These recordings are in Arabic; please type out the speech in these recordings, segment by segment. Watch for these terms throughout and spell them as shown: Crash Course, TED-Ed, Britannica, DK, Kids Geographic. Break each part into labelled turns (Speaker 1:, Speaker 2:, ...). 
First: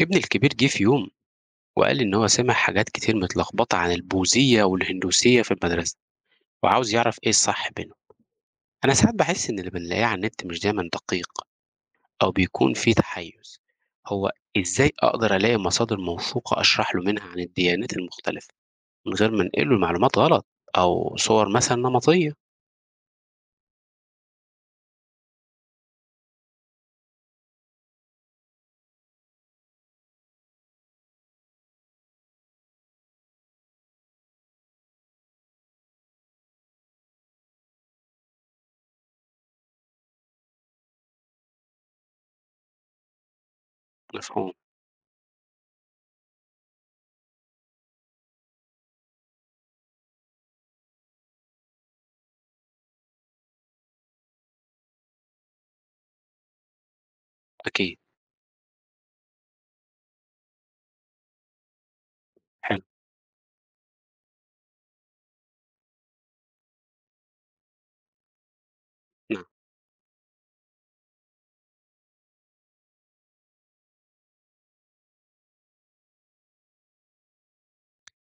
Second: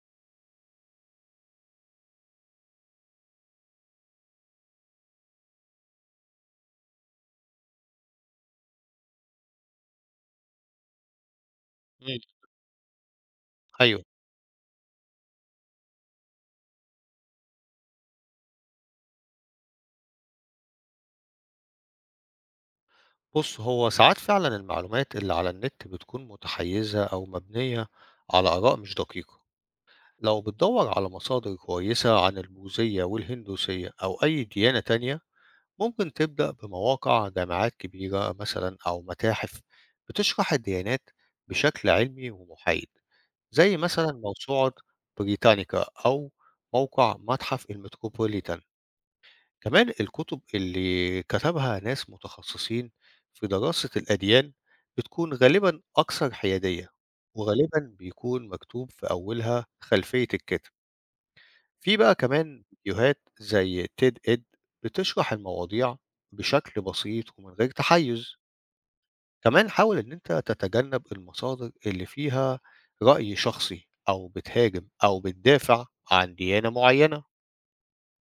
Speaker 1: ابني الكبير جه في يوم، وقال لي إن هو سمع حاجات كتير متلخبطة عن البوذية والهندوسية في المدرسة، وعاوز يعرف إيه الصح بينهم. أنا ساعات بحس إن اللي بنلاقيه على النت مش دايما دقيق
Speaker 2: إمم،
Speaker 1: أو بيكون فيه تحيز.
Speaker 2: أيوه،
Speaker 1: هو إزاي أقدر ألاقي مصادر موثوقة أشرح له منها عن الديانات المختلفة من غير ما أنقله المعلومات غلط أو صور مثلا نمطية؟
Speaker 2: بُص هو ساعات فعلًا المعلومات اللي على النت بتكون متحيزة أو مبنية على آراء مش دقيقة. لو بتدوّر على مصادر كويسة عن البوذية والهندوسية أو أي ديانة تانية، ممكن تبدأ بمواقع جامعات كبيرة مثلًا أو متاحف بتشرح الديانات بشكل علمي ومحايد، زي مثلًا
Speaker 1: مفهوم.
Speaker 2: موسوعة بريتانيكا أو موقع متحف الMetropolitan. كمان الكتب اللي كتبها ناس متخصصين في دراسة الأديان بتكون غالبا أكثر حيادية، وغالبا
Speaker 1: أكيد.
Speaker 2: بيكون مكتوب في أولها خلفية الكاتب. في بقى كمان
Speaker 1: حلو.
Speaker 2: فيديوهات زي تيد إد بتشرح المواضيع بشكل بسيط ومن غير تحيز.
Speaker 1: نعم.
Speaker 2: كمان حاول إن أنت تتجنب المصادر اللي فيها رأي شخصي أو بتهاجم أو بتدافع عن ديانة معينة.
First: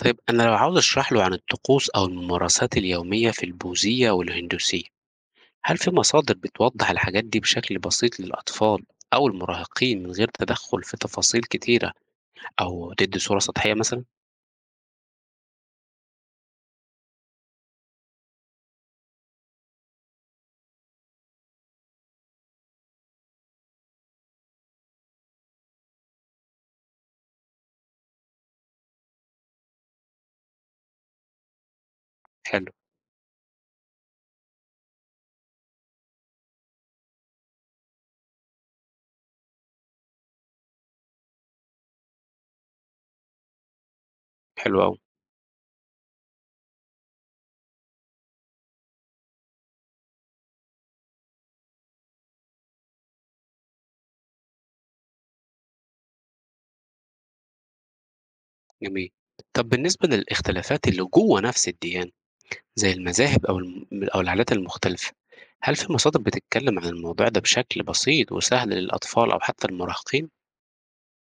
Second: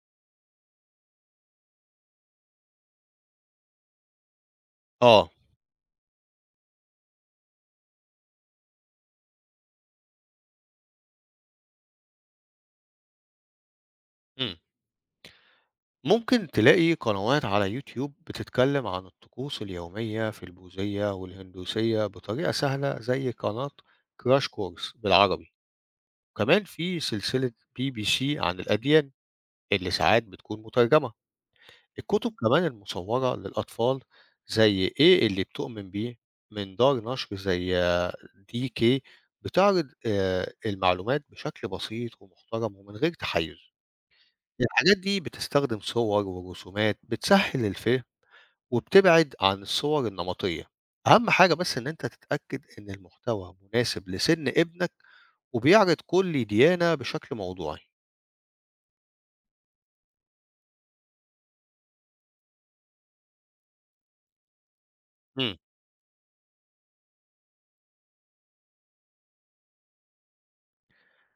Speaker 1: طيب أنا لو عاوز أشرح له عن الطقوس أو الممارسات اليومية في البوذية والهندوسية،
Speaker 2: آه.
Speaker 1: هل في مصادر بتوضح الحاجات دي بشكل بسيط للأطفال أو المراهقين من غير تدخل في تفاصيل كتيرة أو تدي صورة سطحية مثلا؟
Speaker 2: مم. ممكن تلاقي قنوات على يوتيوب بتتكلم عن الطقوس اليومية في البوذية والهندوسية بطريقة سهلة زي قناة كراش كورس بالعربي، وكمان في سلسلة بي بي سي عن الأديان اللي ساعات بتكون مترجمة. الكتب كمان
Speaker 1: حلو.
Speaker 2: المصورة للأطفال زي إيه اللي بتؤمن بيه من دار نشر زي دي كي بتعرض المعلومات بشكل بسيط ومحترم ومن غير تحيز.
Speaker 1: حلو
Speaker 2: الحاجات
Speaker 1: أوي.
Speaker 2: دي بتستخدم صور ورسومات بتسهل الفهم وبتبعد عن الصور النمطية. أهم حاجة بس إن أنت تتأكد إن المحتوى مناسب لسن ابنك وبيعرض كل ديانة بشكل موضوعي.
Speaker 1: جميل. طب بالنسبة للاختلافات اللي جوه نفس الديانة، زي المذاهب أو العادات المختلفة،
Speaker 2: امم
Speaker 1: هل في مصادر بتتكلم عن الموضوع ده بشكل بسيط وسهل للأطفال أو حتى المراهقين؟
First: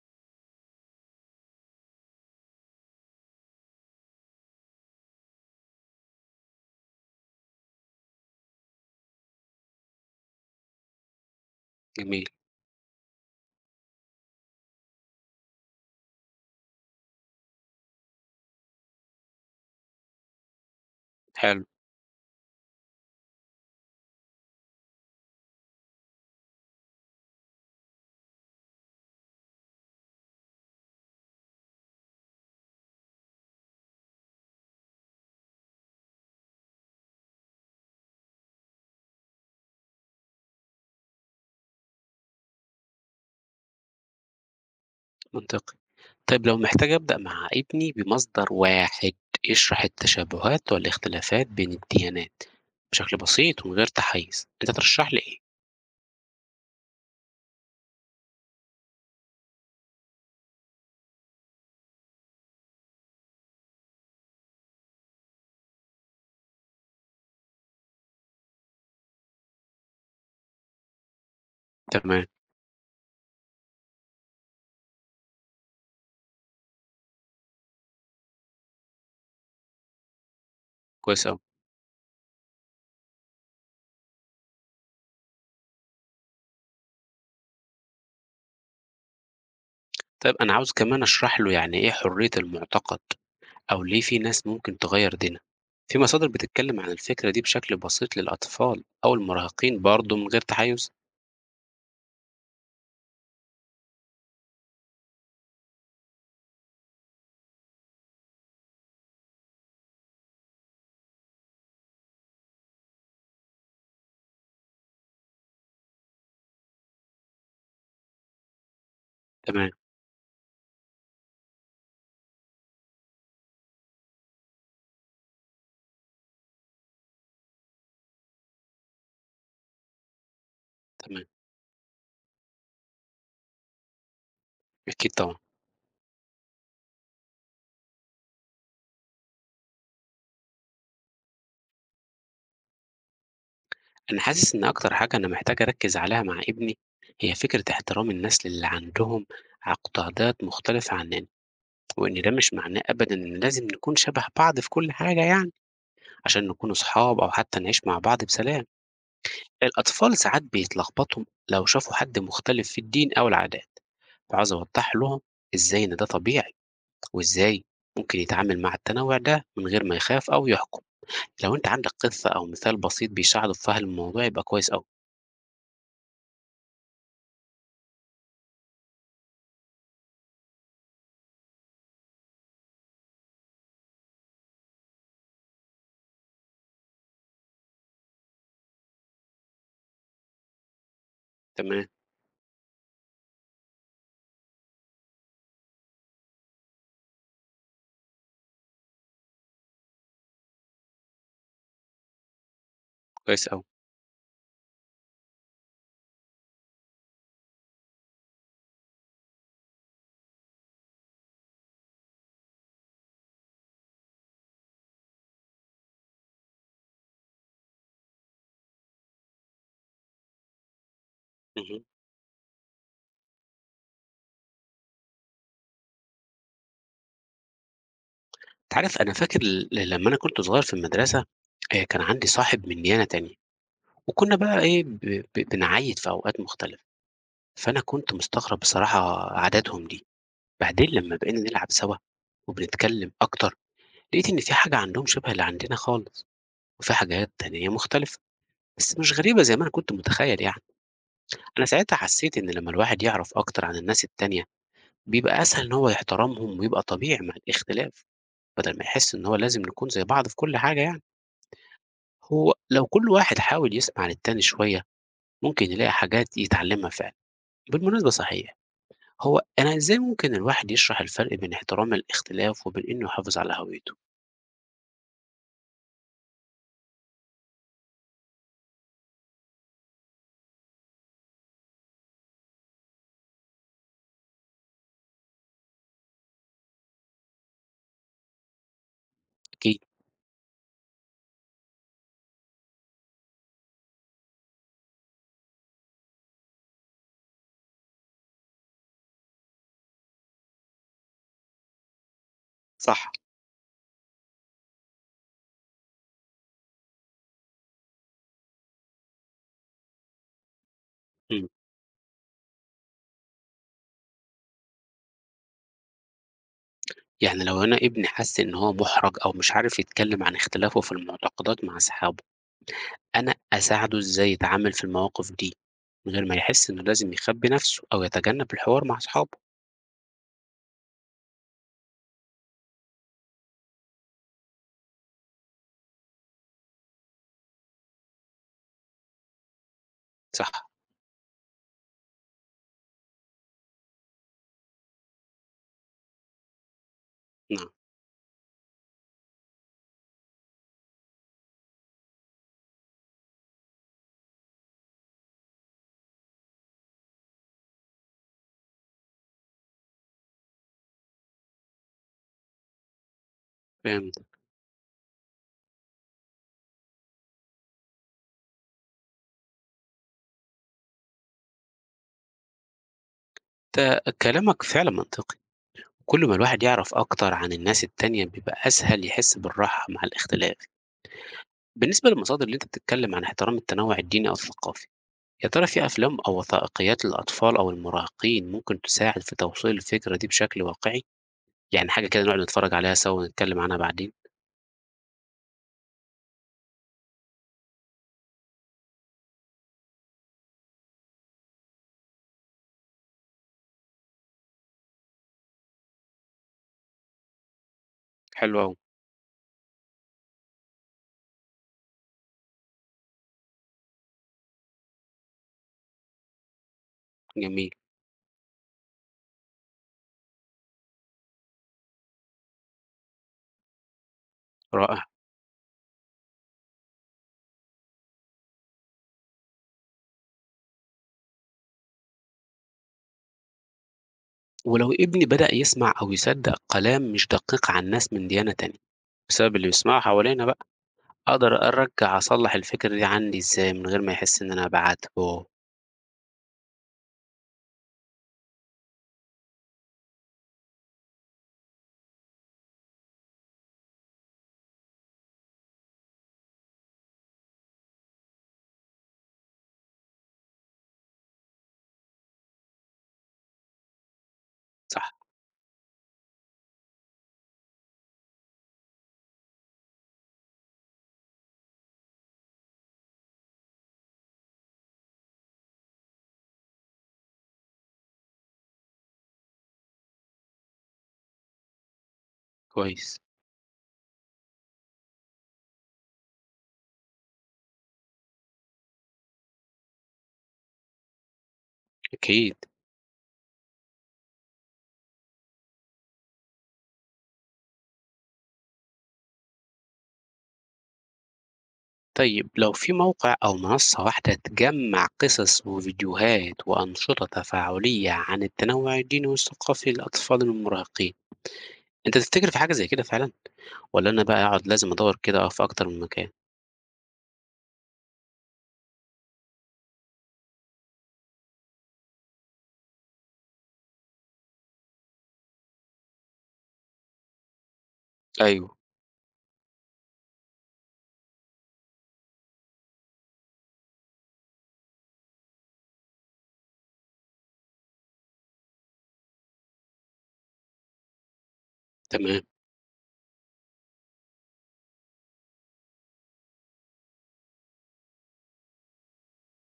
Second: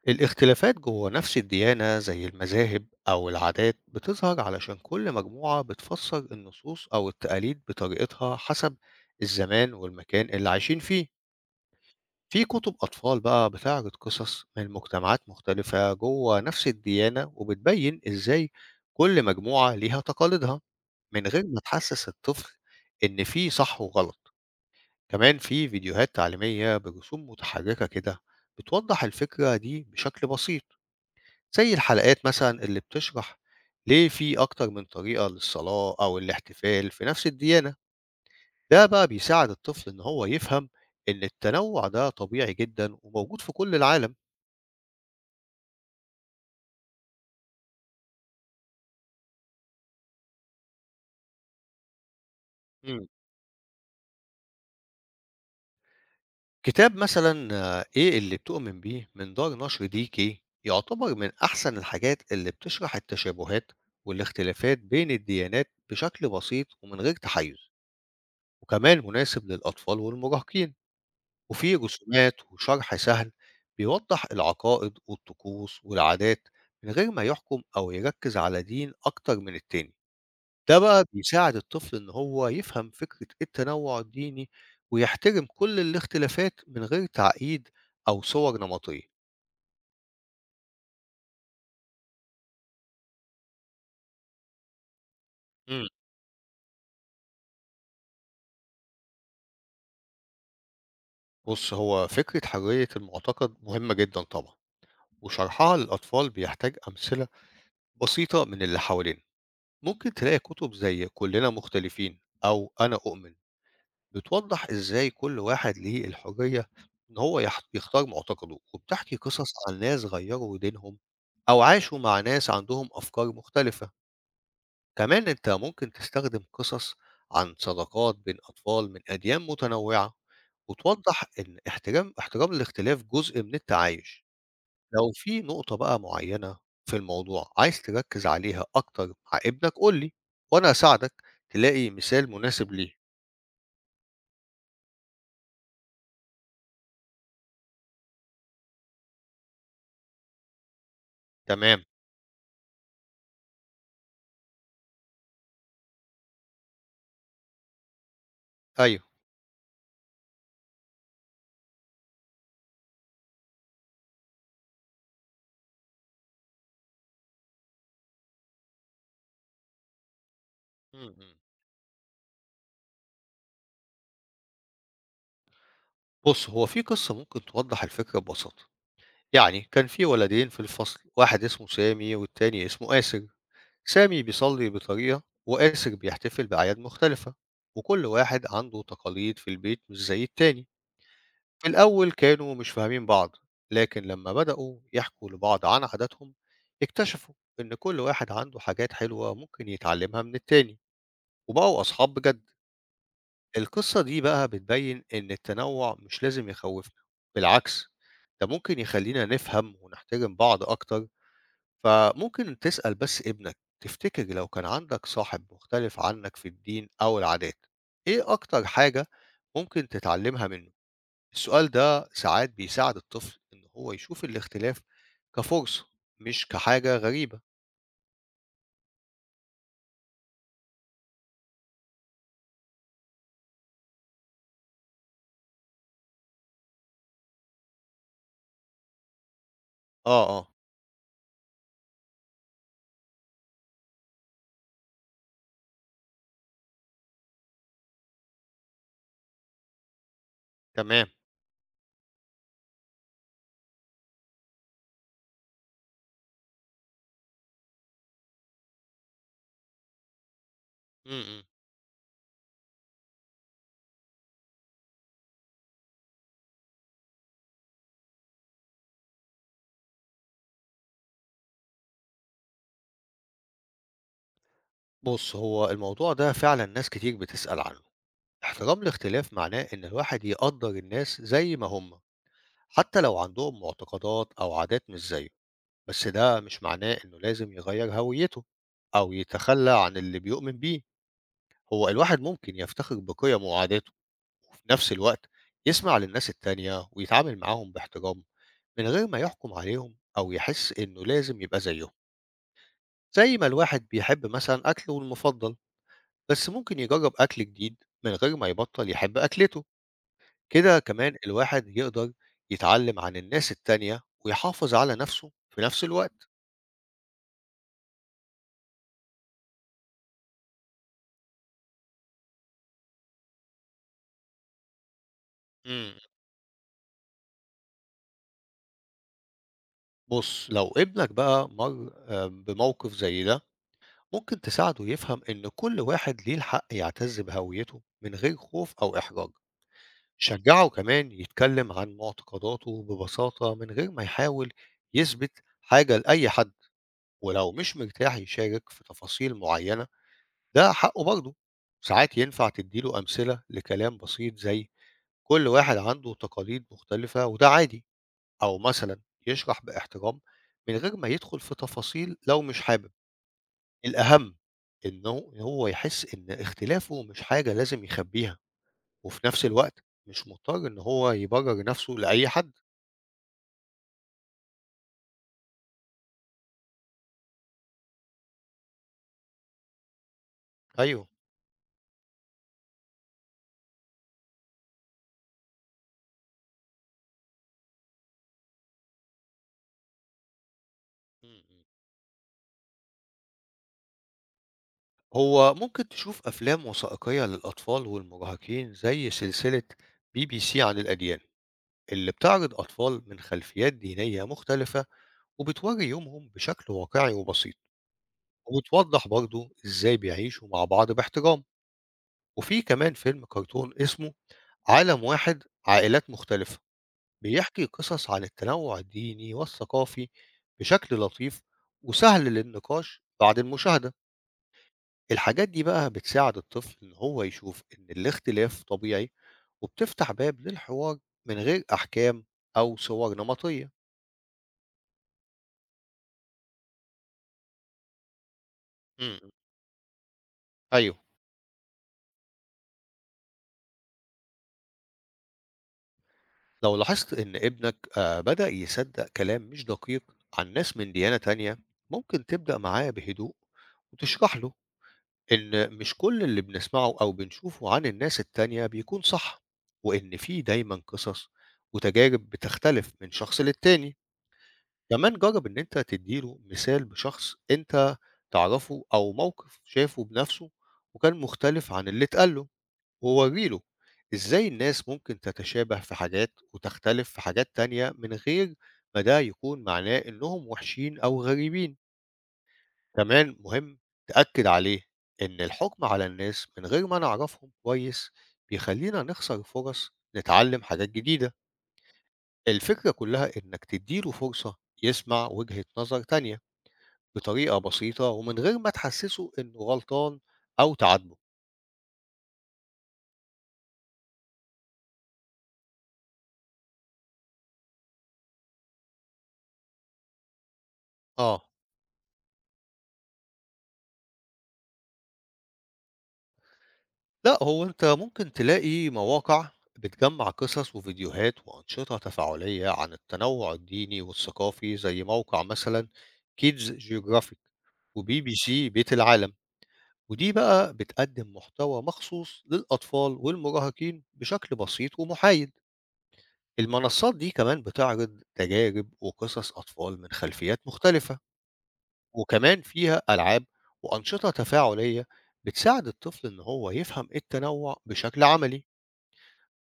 Speaker 2: الاختلافات جوه نفس الديانة زي المذاهب أو العادات بتظهر علشان كل مجموعة بتفسر النصوص أو التقاليد بطريقتها حسب الزمان والمكان اللي عايشين فيه.
Speaker 1: جميل.
Speaker 2: في كتب أطفال بقى بتعرض قصص من مجتمعات مختلفة جوه نفس الديانة وبتبين إزاي كل مجموعة ليها تقاليدها من غير ما
Speaker 1: حلو.
Speaker 2: تحسّس الطفل إن في صح وغلط، كمان في فيديوهات تعليمية برسوم متحركة كده بتوضّح الفكرة دي بشكل بسيط، زي الحلقات مثلًا اللي بتشرح ليه في أكتر من طريقة للصلاة أو الاحتفال في نفس الديانة، ده بقى بيساعد الطفل إن هو يفهم إن التنوع ده طبيعي جدًا وموجود في كل العالم.
Speaker 1: منطقي. طيب لو محتاج أبدأ مع ابني بمصدر واحد يشرح التشابهات والاختلافات بين الديانات
Speaker 2: إمم.
Speaker 1: بشكل بسيط ومن غير تحيز، أنت ترشح لي إيه؟
Speaker 2: كتاب مثلًا إيه اللي بتؤمن بيه من دار نشر DK يعتبر من أحسن الحاجات اللي بتشرح التشابهات والاختلافات بين الديانات بشكل بسيط ومن غير تحيز، وكمان مناسب للأطفال والمراهقين، وفيه
Speaker 1: تمام.
Speaker 2: رسومات وشرح سهل بيوضح العقائد والطقوس والعادات من غير ما يحكم أو يركز على دين أكتر من التاني. ده بقى
Speaker 1: كويس أوي.
Speaker 2: بيساعد الطفل إن هو يفهم فكرة التنوع الديني ويحترم كل الاختلافات من غير تعقيد أو صور نمطية.
Speaker 1: طيب أنا عاوز كمان أشرح له يعني إيه حرية المعتقد أو ليه في ناس ممكن تغير دينها.
Speaker 2: امم
Speaker 1: في مصادر بتتكلم عن الفكرة دي بشكل بسيط للأطفال أو المراهقين برضه من غير تحيز؟
Speaker 2: بص هو فكرة حرية المعتقد مهمة جدا طبعا، وشرحها للأطفال بيحتاج أمثلة بسيطة من اللي حوالينا. ممكن تلاقي كتب زي كلنا مختلفين أو أنا أؤمن بتوضح إزاي كل واحد ليه الحرية إن هو يختار معتقده وبتحكي قصص
Speaker 1: تمام.
Speaker 2: عن ناس غيروا دينهم أو عاشوا مع ناس عندهم أفكار مختلفة. كمان أنت ممكن تستخدم قصص عن صداقات بين أطفال من أديان متنوعة وتوضح
Speaker 1: تمام.
Speaker 2: إن احترام الاختلاف جزء من التعايش.
Speaker 1: أكيد
Speaker 2: لو
Speaker 1: طبعا.
Speaker 2: في نقطة بقى معينة في الموضوع عايز تركز عليها أكتر مع ابنك قول لي وأنا أساعدك تلاقي مثال مناسب ليه.
Speaker 1: أنا حاسس إن أكتر حاجة أنا محتاج أركز عليها مع ابني هي فكرة احترام الناس للي عندهم عقدات مختلفة عننا،
Speaker 2: تمام،
Speaker 1: وإن ده مش معناه أبدا إن لازم نكون شبه بعض في كل حاجة يعني عشان نكون أصحاب أو حتى نعيش مع بعض بسلام.
Speaker 2: أيوه.
Speaker 1: الأطفال ساعات بيتلخبطوا لو شافوا حد مختلف في الدين أو العادات، فعاوز أوضح لهم إزاي إن ده طبيعي، وإزاي ممكن يتعامل مع التنوع ده من غير ما يخاف أو يحكم.
Speaker 2: م- م.
Speaker 1: لو أنت عندك قصة أو مثال بسيط بيساعده في فهم الموضوع يبقى كويس أوي.
Speaker 2: بص هو في قصة ممكن توضح الفكرة ببساطة، يعني كان في ولدين في الفصل واحد اسمه سامي والتاني اسمه آسر. سامي بيصلي بطريقة وآسر بيحتفل بأعياد مختلفة وكل واحد عنده تقاليد في البيت مش زي التاني. في
Speaker 1: تمام.
Speaker 2: الأول كانوا مش فاهمين بعض، لكن لما بدأوا يحكوا لبعض عن عاداتهم اكتشفوا إن كل واحد عنده حاجات حلوة ممكن يتعلمها من التاني وبقوا أصحاب بجد.
Speaker 1: كويس أوي.
Speaker 2: القصة دي بقى بتبين إن التنوع مش لازم يخوفنا، بالعكس ده ممكن يخلينا نفهم ونحترم بعض أكتر. فممكن تسأل بس ابنك تفتكر لو كان عندك صاحب مختلف عنك في الدين أو العادات إيه أكتر حاجة ممكن تتعلمها منه؟ السؤال
Speaker 1: اهم.
Speaker 2: ده ساعات بيساعد الطفل إن هو يشوف الاختلاف كفرصة مش كحاجة غريبة.
Speaker 1: أنت عارف، أنا فاكر لمّا أنا كنت صغير في المدرسة، كان عندي صاحب من ديانة تانية، وكنا بقى إيه ب ب بنعيّد في أوقات مختلفة، فأنا كنت مستغرب بصراحة عاداتهم دي.
Speaker 2: آه، آه،
Speaker 1: بعدين لمّا بقينا نلعب سوا وبنتكلم أكتر، لقيت إن في حاجة عندهم شبه اللي عندنا خالص، وفي حاجات تانية مختلفة، بس مش غريبة زي ما أنا كنت متخيل يعني.
Speaker 2: تمام.
Speaker 1: أنا ساعتها حسيت إن لمّا الواحد يعرف أكتر عن الناس التانية، بيبقى أسهل إن هو يحترمهم ويبقى طبيعي مع الاختلاف، بدل ما يحس إن هو لازم نكون زي بعض في كل حاجة يعني.
Speaker 2: م-م.
Speaker 1: هو لو كل واحد حاول يسمع للتاني شوية، ممكن يلاقي حاجات يتعلمها فعلا. بالمناسبة صحيح، هو أنا إزاي ممكن الواحد يشرح الفرق بين احترام الاختلاف وبين إنه يحافظ على هويته؟
Speaker 2: بص هو الموضوع ده فعلا ناس كتير بتسأل عنه. احترام الاختلاف معناه إن الواحد يقدر الناس زي ما هم حتى لو عندهم معتقدات أو عادات مش زيه، بس ده مش معناه إنه لازم يغيّر هويته أو يتخلّى
Speaker 1: أكيد.
Speaker 2: عن اللي بيؤمن بيه. هو الواحد ممكن يفتخر بقيمه وعاداته وفي نفس الوقت يسمع للناس التانية ويتعامل معاهم باحترام من غير ما يحكم عليهم أو يحس إنه لازم يبقى زيّهم،
Speaker 1: صح.
Speaker 2: زي ما الواحد بيحب مثلًا أكله المفضل بس ممكن يجرّب أكل جديد من غير ما يبطّل يحب أكلته، كده كمان
Speaker 1: مم.
Speaker 2: الواحد يقدر يتعلّم عن الناس التانية ويحافظ على نفسه في نفس الوقت.
Speaker 1: يعني لو أنا ابني حس إن هو محرج أو مش عارف يتكلم عن اختلافه في المعتقدات مع أصحابه، أنا أساعده إزاي يتعامل في المواقف دي
Speaker 2: إمم.
Speaker 1: من غير ما يحس إنه لازم يخبي نفسه أو يتجنب الحوار مع أصحابه؟
Speaker 2: بُص، لو ابنك بقى مَر بموقف زي ده، ممكن تساعده يفهم إن كل واحد ليه الحق يعتز بهويته من غير خوف أو إحراج. شجّعه
Speaker 1: صح.
Speaker 2: كمان يتكلم عن معتقداته ببساطة من غير ما يحاول يثبت حاجة لأي حد، ولو
Speaker 1: نعم.
Speaker 2: مش مرتاح يشارك في تفاصيل معيّنة، ده حقه برضه. ساعات ينفع تدّي له أمثلة لكلام بسيط زي كل واحد عنده تقاليد مختلفة وده عادي. أو مثلًا يشرح باحترام من غير ما يدخل في تفاصيل لو مش حابب.
Speaker 1: فهمت.
Speaker 2: الأهم إنه إن هو يحس إن اختلافه مش حاجة لازم يخبيها، وفي نفس الوقت مش مضطر إن هو يبرر نفسه لأي حد.
Speaker 1: فكلامك فعلا منطقي. كل ما الواحد يعرف أكتر عن الناس التانية بيبقى أسهل يحس بالراحة مع الاختلاف.
Speaker 2: أيوه،
Speaker 1: بالنسبة للمصادر اللي أنت بتتكلم عن احترام التنوع الديني أو الثقافي، يا ترى في أفلام أو وثائقيات للأطفال أو المراهقين ممكن تساعد في توصيل الفكرة دي بشكل واقعي؟
Speaker 2: إمم، إمم.
Speaker 1: يعني حاجة كده نقعد نتفرج عليها سوا ونتكلم عنها بعدين.
Speaker 2: هو ممكن تشوف أفلام وثائقية للأطفال والمراهقين زي سلسلة BBC عن الأديان، اللي بتعرض أطفال من خلفيات دينية مختلفة وبتوري يومهم بشكل واقعي وبسيط،
Speaker 1: حلو أوي.
Speaker 2: وبتوضح برضه إزاي بيعيشوا مع بعض باحترام. وفي كمان فيلم كرتون اسمه عالم واحد عائلات مختلفة بيحكي
Speaker 1: جميل.
Speaker 2: قصص عن التنوع الديني والثقافي بشكل لطيف وسهل للنقاش بعد المشاهدة.
Speaker 1: رائع.
Speaker 2: الحاجات دي بقى بتساعد الطفل إن هو يشوف إن الاختلاف طبيعي، وبتفتح باب للحوار من غير أحكام أو صور نمطية.
Speaker 1: ولو ابني بدأ يسمع أو يصدق كلام مش دقيق عن ناس من ديانة تانية
Speaker 2: مم.
Speaker 1: بسبب اللي بيسمعه حوالينا بقى،
Speaker 2: أيوه،
Speaker 1: أقدر أرجع أصلح الفكرة دي عندي إزاي من غير ما يحس إن أنا بعاتبه؟
Speaker 2: لو لاحظت إن ابنك بدأ يصدق كلام مش دقيق عن ناس من ديانة تانية ممكن تبدأ معاه بهدوء وتشرح له إن مش كل اللي بنسمعه أو بنشوفه عن الناس التانية بيكون صح، وإن في دايمًا قصص وتجارب بتختلف من شخص للتاني.
Speaker 1: صح.
Speaker 2: كمان جرب إن أنت تديله مثال بشخص أنت تعرفه أو موقف شافه بنفسه وكان مختلف عن اللي اتقال له، وورّي له إزاي الناس ممكن تتشابه في حاجات وتختلف في حاجات تانية من غير ما ده يكون معناه إنهم وحشين أو غريبين.
Speaker 1: كويس.
Speaker 2: كمان مهم تأكد عليه إن الحكم على الناس من غير ما نعرفهم كويس بيخلينا نخسر فرص نتعلم حاجات جديدة.
Speaker 1: أكيد.
Speaker 2: الفكرة كلها إنك تديله فرصة يسمع وجهة نظر تانية بطريقة بسيطة ومن غير ما تحسسه إنه غلطان أو تعاتبه.
Speaker 1: طيب لو في موقع أو منصة واحدة تجمع قصص وفيديوهات وأنشطة تفاعلية عن التنوع الديني والثقافي للأطفال المراهقين،
Speaker 2: آه،
Speaker 1: أنت تفتكر في حاجة زي كده فعلا، ولا أنا بقى أقعد لازم أدور كده في أكتر من مكان؟
Speaker 2: لا هو أنت ممكن تلاقي مواقع بتجمع قصص وفيديوهات وأنشطة تفاعلية عن التنوع الديني والثقافي زي موقع مثلا كيدز جيوغرافيك وبي بي
Speaker 1: ايوه.
Speaker 2: سي بيت العالم، ودي بقى بتقدم محتوى مخصوص للأطفال والمراهقين بشكل بسيط ومحايد. المنصات دي كمان بتعرض تجارب وقصص أطفال من خلفيات مختلفة،
Speaker 1: تمام.
Speaker 2: وكمان فيها ألعاب وأنشطة تفاعلية بتساعد الطفل إن هو يفهم التنوع بشكل عملي.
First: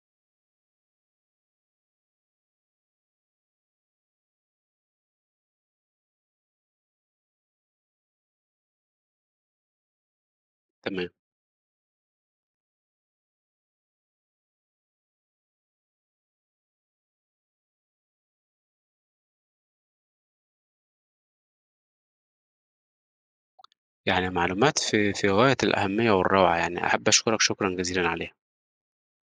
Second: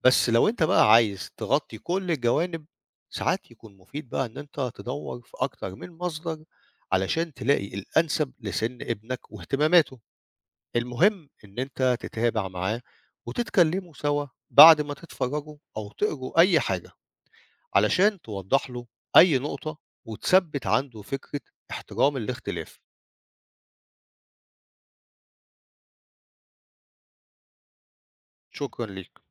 Speaker 2: بس لو أنت بقى عايز تغطي كل الجوانب ساعات يكون مفيد بقى إن أنت تدور في أكتر من مصدر علشان تلاقي الأنسب لسن ابنك واهتماماته.
Speaker 1: تمام.
Speaker 2: المهم إن أنت تتابع معاه وتتكلموا سوا بعد ما تتفرجوا أو تقروا أي حاجة علشان توضح له أي نقطة وتثبت عنده فكرة احترام الاختلاف.
Speaker 1: يعني معلومات في غاية الأهمية والروعة، يعني أحب أشكرك شكرا جزيلا عليها.
Speaker 2: شكرا ليك.